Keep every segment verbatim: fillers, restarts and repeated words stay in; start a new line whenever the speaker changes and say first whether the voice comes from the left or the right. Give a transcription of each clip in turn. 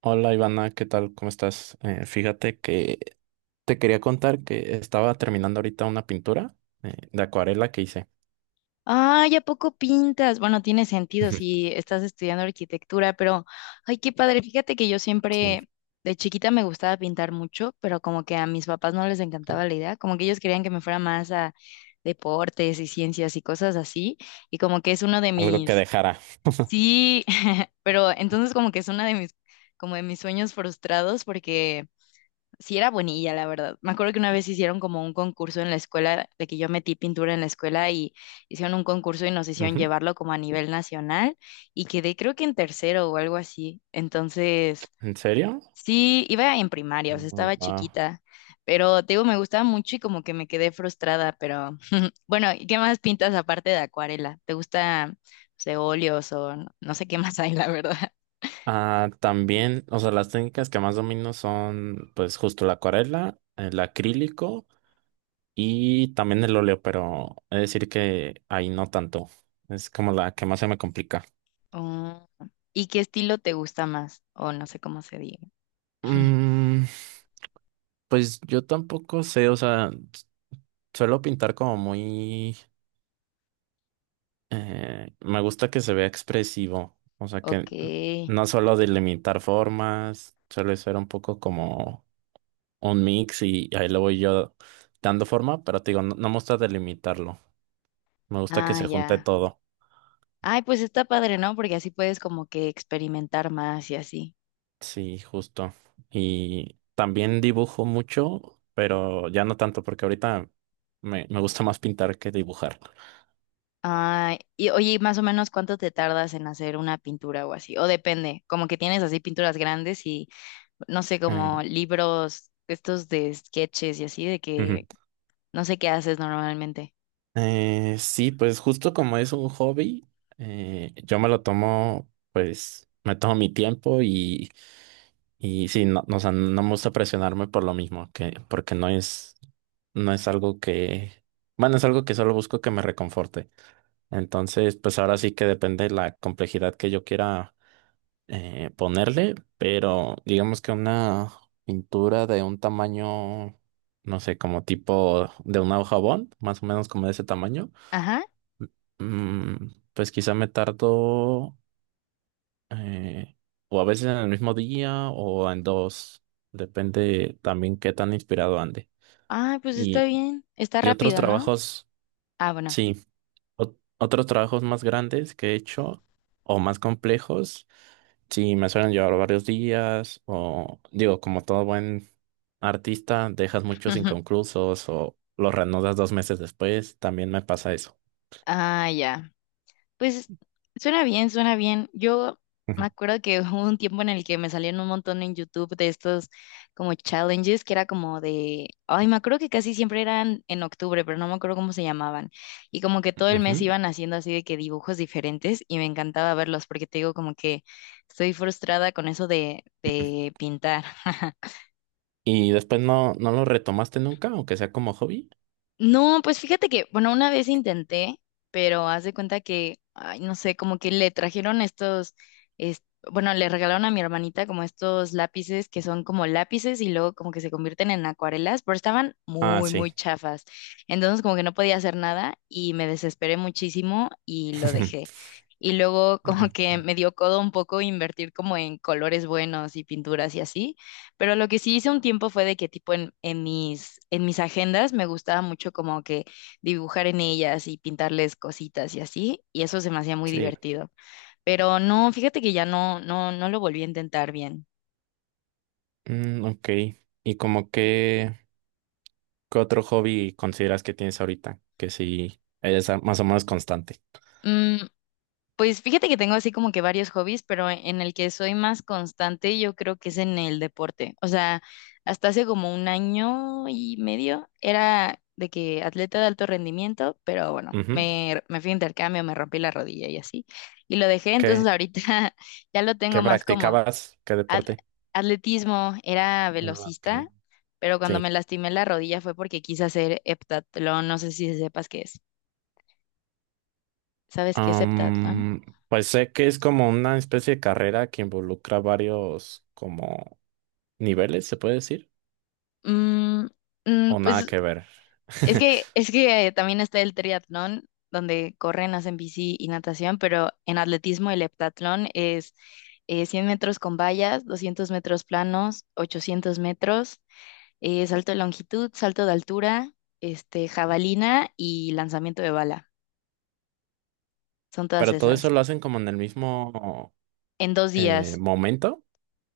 right: Hola Ivana, ¿qué tal? ¿Cómo estás? Eh, fíjate que te quería contar que estaba terminando ahorita una pintura eh, de acuarela que hice.
left: Ay, ¿a poco pintas? Bueno, tiene sentido si estás estudiando arquitectura, pero ay, qué padre. Fíjate que yo
right: Sí,
left: siempre de chiquita me gustaba pintar mucho, pero como que a mis papás no les
right: sí,
left: encantaba la idea, como que ellos querían que me fuera más a deportes y ciencias y cosas así, y como que es uno de
right: algo que
left: mis
right: dejara.
left: sí, pero entonces como que es uno de mis como de mis sueños frustrados porque sí era buenilla, la verdad. Me acuerdo que una vez hicieron como un concurso en la escuela, de que yo metí pintura en la escuela y hicieron un concurso y nos hicieron
right: Ujú.
left: llevarlo como a nivel nacional y quedé creo que en tercero o algo así. Entonces,
right: ¿En serio?
left: sí, iba en primaria, o sea,
right: Mm,
left: estaba
right: wow.
left: chiquita, pero te digo, me gustaba mucho y como que me quedé frustrada, pero bueno, ¿y qué más pintas aparte de acuarela? ¿Te gusta, no sé, óleos o no, no sé qué más hay, la verdad?
right: Ah, también, o sea, las técnicas que más domino son, pues, justo la acuarela, el acrílico y también el óleo, pero es decir que ahí no tanto. Es como la que más se me complica.
left: Oh, ¿y qué estilo te gusta más? O no sé cómo se diga.
right: Mm, pues yo tampoco sé, o sea. Suelo pintar como muy... eh, me gusta que se vea expresivo, o sea que
left: Ok,
right: no solo delimitar formas, suele ser un poco como un mix y ahí lo voy yo dando forma, pero te digo, no, no me gusta delimitarlo, me gusta que
left: ah,
right: se junte
left: ya.
right: todo,
left: Ay, pues está padre, ¿no? Porque así puedes como que experimentar más y así.
right: sí, justo. Y también dibujo mucho, pero ya no tanto porque ahorita me, me gusta más pintar que dibujar.
left: Ay, y oye, más o menos cuánto te tardas en hacer una pintura o así, o depende, como que tienes así pinturas grandes y no sé,
right: Eh,
left: como libros estos de sketches y así, de que
right: ujú.
left: no sé qué haces normalmente.
right: Eh, sí, pues justo como es un hobby, eh, yo me lo tomo, pues me tomo mi tiempo y, y sí, no, no, o sea, no me gusta presionarme por lo mismo, que, porque no es, no es algo que, bueno, es algo que solo busco que me reconforte. Entonces, pues ahora sí que depende de la complejidad que yo quiera eh, ponerle, pero digamos que una pintura de un tamaño, no sé, como tipo de una hoja bond, más o menos como de ese tamaño.
left: Ajá.
right: Mm, pues quizá me tardo eh, o a veces en el mismo día o en dos, depende también qué tan inspirado ande.
left: Ay, pues está
right: Y,
left: bien, está
right: y otros
left: rápido, ¿no?
right: trabajos,
left: Ah, bueno.
right: sí, ot- otros trabajos más grandes que he hecho o más complejos, sí, me suelen llevar varios días o digo, como todo buen artista, dejas muchos inconclusos o los reanudas dos meses después, también me pasa eso.
left: Ah, ya. Pues suena bien, suena bien. Yo me acuerdo que hubo un tiempo en el que me salían un montón en YouTube de estos como challenges que era como de, ay, me acuerdo que casi siempre eran en octubre, pero no me acuerdo cómo se llamaban. Y como que todo el mes
right: Ujú,
left: iban haciendo así de que dibujos diferentes y me encantaba verlos porque te digo como que estoy frustrada con eso de,
right: ujú.
left: de pintar.
right: ¿Y después no, no lo retomaste nunca, aunque sea como hobby?
left: No, pues fíjate que, bueno, una vez intenté, pero haz de cuenta que, ay, no sé, como que le trajeron estos, es- bueno, le regalaron a mi hermanita como estos lápices que son como lápices y luego como que se convierten en acuarelas, pero estaban
right: Ah,
left: muy, muy
right: sí.
left: chafas. Entonces como que no podía hacer nada y me desesperé muchísimo y lo dejé. Y luego como
right: Ok,
left: que me dio codo un poco invertir como en colores buenos y pinturas y así. Pero lo que sí hice un tiempo fue de que tipo en, en mis, en mis agendas me gustaba mucho como que dibujar en ellas y pintarles cositas y así, y eso se me hacía muy
right: sí.
left: divertido. Pero no, fíjate que ya no, no, no lo volví a intentar bien.
right: Mm, ok. ¿Y como qué, qué otro hobby consideras que tienes ahorita? Que sí, eres a- más o menos constante.
left: Mm, Pues fíjate que tengo así como que varios hobbies, pero en el que soy más constante yo creo que es en el deporte. O sea, hasta hace como un año y medio era de que atleta de alto rendimiento, pero bueno,
right: Ujú.
left: me, me fui a intercambio, me rompí la rodilla y así. Y lo dejé, entonces
right: ¿Qué,
left: ahorita ya lo tengo
right: qué
left: más como
right: practicabas? ¿Qué
left: at-
right: deporte?
left: atletismo, era
right: Ah, ok.
left: velocista, pero cuando
right: Sí.
left: me lastimé la rodilla fue porque quise hacer heptatlón, no sé si sepas qué es. ¿Sabes qué es heptatlón?
right: Am, pues sé que es como una especie de carrera que involucra varios como niveles, ¿se puede decir?
left: Mm, mm,
right: O nada
left: pues
right: que ver.
left: Es que, es que eh, también está el triatlón, donde corren, hacen bici y natación, pero en atletismo el heptatlón es eh, cien metros con vallas, doscientos metros planos, ochocientos metros, eh, salto de longitud, salto de altura, este, jabalina y lanzamiento de bala. Son todas
right: Pero todo eso
left: esas.
right: lo hacen como en el mismo.
left: En dos
right: Eh,
left: días.
right: ¿momento?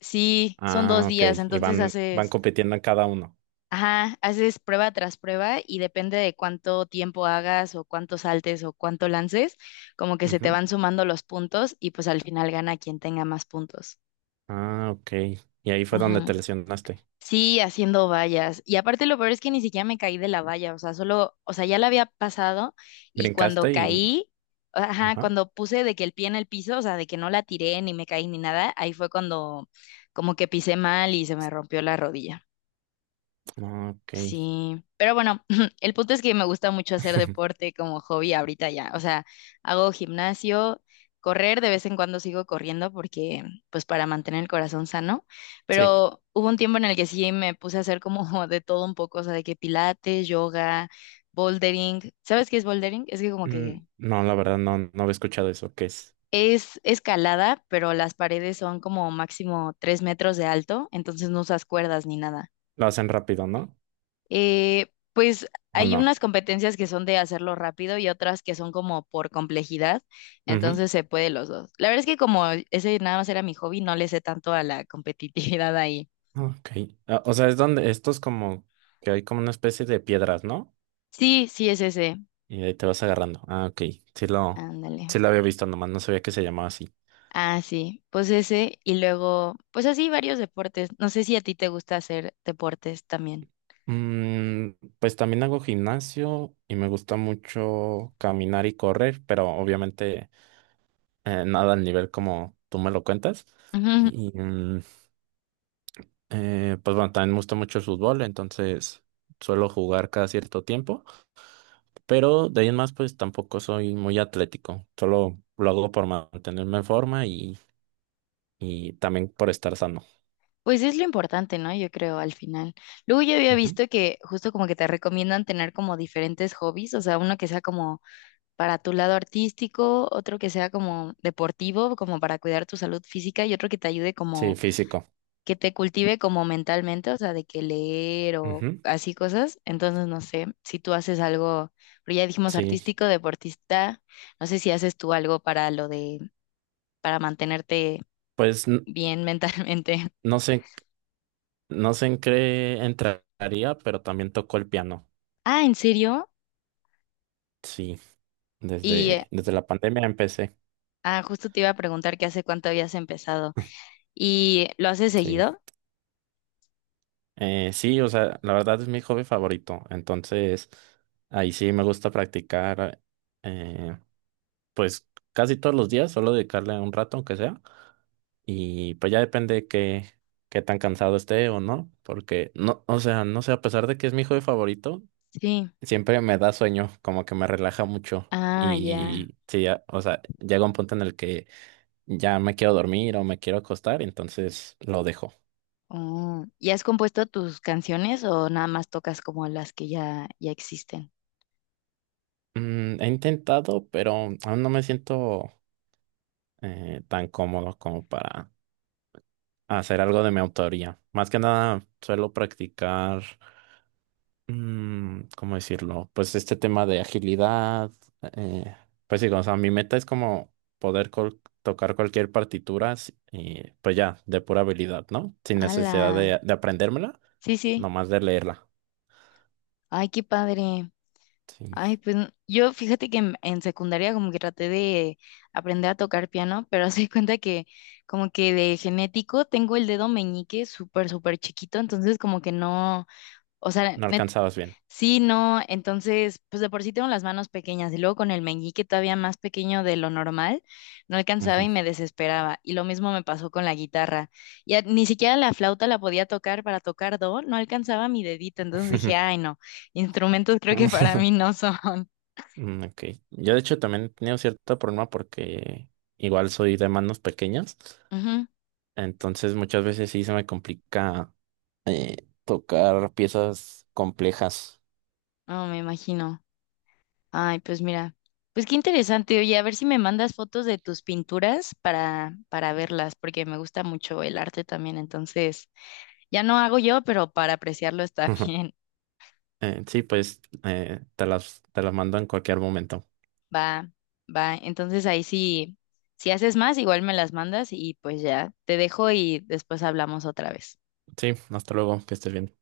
left: Sí, son dos
right: Ah, ok.
left: días,
right: Y
left: entonces
right: van, van
left: haces
right: compitiendo en cada uno.
left: ajá, haces prueba tras prueba y depende de cuánto tiempo hagas o cuánto saltes o cuánto lances, como que se te
right: Ujú.
left: van sumando los puntos y pues al final gana quien tenga más puntos.
right: Ah, ok. Y ahí fue donde
left: Ajá.
right: te lesionaste.
left: Sí, haciendo vallas. Y aparte lo peor es que ni siquiera me caí de la valla, o sea, solo, o sea, ya la había pasado y cuando
right: Brincaste y...
left: caí, ajá,
right: Ajá.
left: cuando puse de que el pie en el piso, o sea, de que no la tiré ni me caí ni nada, ahí fue cuando como que pisé mal y se me rompió la rodilla.
right: Ah, ok.
left: Sí, pero bueno, el punto es que me gusta mucho hacer deporte como hobby ahorita ya. O sea, hago gimnasio, correr, de vez en cuando sigo corriendo porque, pues para mantener el corazón sano.
right: Sí.
left: Pero hubo un tiempo en el que sí me puse a hacer como de todo un poco, o sea, de que pilates, yoga, bouldering. ¿Sabes qué es bouldering? Es que como que
right: Mm, no, la verdad no, no había escuchado eso. ¿Qué es?
left: es escalada, pero las paredes son como máximo tres metros de alto, entonces no usas cuerdas ni nada.
right: Lo hacen rápido, ¿no?
left: Eh, pues
right: ¿O
left: hay
right: no?
left: unas competencias que son de hacerlo rápido y otras que son como por complejidad,
right: Ujú.
left: entonces se puede los dos. La verdad es que como ese nada más era mi hobby, no le sé tanto a la competitividad ahí.
right: Ah, ok. Ah, o sea, es donde esto es como que hay como una especie de piedras, ¿no?
left: Sí, sí es ese.
right: Y de ahí te vas agarrando. Ah, ok. Sí lo,
left: Ándale.
right: sí lo había visto, nomás no sabía que se llamaba así.
left: Ah, sí, pues ese y luego, pues así varios deportes. No sé si a ti te gusta hacer deportes también.
right: Mm, pues también hago gimnasio y me gusta mucho caminar y correr, pero obviamente eh, nada al nivel como tú me lo cuentas.
left: Ujú.
right: Y mm, eh, pues bueno, también me gusta mucho el fútbol, entonces suelo jugar cada cierto tiempo, pero de ahí en más pues tampoco soy muy atlético, solo lo hago por mantenerme en forma y, y también por estar sano.
left: Pues es lo importante, ¿no? Yo creo al final. Luego yo había
right: Ujú.
left: visto que justo como que te recomiendan tener como diferentes hobbies, o sea, uno que sea como para tu lado artístico, otro que sea como deportivo, como para cuidar tu salud física y otro que te ayude
right: Sí,
left: como,
right: físico.
left: que te cultive como mentalmente, o sea, de que leer o
right: Ujú.
left: así cosas. Entonces, no sé, si tú haces algo, pero ya dijimos
right: Sí,
left: artístico, deportista, no sé si haces tú algo para lo de, para mantenerte
right: pues n-
left: bien mentalmente.
right: no sé. No sé en qué entraría, pero también tocó el piano.
left: Ah, ¿en serio?
right: Sí,
left: Y, eh,
right: desde, desde la pandemia empecé.
left: ah, justo te iba a preguntar que hace cuánto habías empezado. ¿Y lo haces
right: Sí.
left: seguido?
right: Eh, sí, o sea, la verdad es mi hobby favorito. Entonces, ahí sí me gusta practicar, eh, pues casi todos los días, solo dedicarle un rato, aunque sea. Y pues ya depende qué, qué tan cansado esté o no, porque no, o sea, no sé, a pesar de que es mi hobby favorito,
left: Sí.
right: siempre me da sueño, como que me relaja mucho.
left: Ah, ya.
right: Y sí, ya, o sea, llega un punto en el que ya me quiero dormir o me quiero acostar, entonces lo dejo.
left: Oh, ¿y has compuesto tus canciones o nada más tocas como las que ya, ya existen?
right: Mm, he intentado, pero aún no me siento eh, tan cómodo como para hacer algo de mi autoría. Más que nada, suelo practicar, mm, ¿cómo decirlo? Pues este tema de agilidad. eh, pues sí, o sea, mi meta es como poder col- tocar cualquier partitura, s- y pues ya, de pura habilidad, ¿no? Sin necesidad
left: ¡Hala!
right: de, de aprendérmela,
left: Sí, sí.
right: nomás de leerla.
left: Ay, qué padre.
right: Sí.
left: Ay, pues n- yo fíjate que en, en secundaria como que traté de aprender a tocar piano, pero se cuenta que como que de genético tengo el dedo meñique súper, súper chiquito, entonces como que no, o sea,
right: No
left: net-
right: alcanzabas bien.
left: sí, no, entonces, pues de por sí tengo las manos pequeñas y luego con el meñique todavía más pequeño de lo normal, no alcanzaba y
right: Ujú.
left: me desesperaba. Y lo mismo me pasó con la guitarra. Ya ni siquiera la flauta la podía tocar para tocar do, no alcanzaba mi dedito. Entonces dije, ay, no, instrumentos creo que para mí no son.
right: Mm, ok. Yo de hecho también he tenido cierto problema porque igual soy de manos pequeñas,
left: Ujú,
right: entonces muchas veces sí se me complica eh, tocar piezas complejas.
left: no, me imagino. Ay, pues mira, pues qué interesante. Oye, a ver si me mandas fotos de tus pinturas para, para verlas, porque me gusta mucho el arte también, entonces. Ya no hago yo, pero para apreciarlo está
right: Ujú.
left: bien.
right: Eh, sí, pues eh, te las, te las mando en cualquier momento.
left: Va, va. Entonces ahí sí, si haces más, igual me las mandas y pues ya te dejo y después hablamos otra vez.
right: Sí, hasta luego, que estés bien.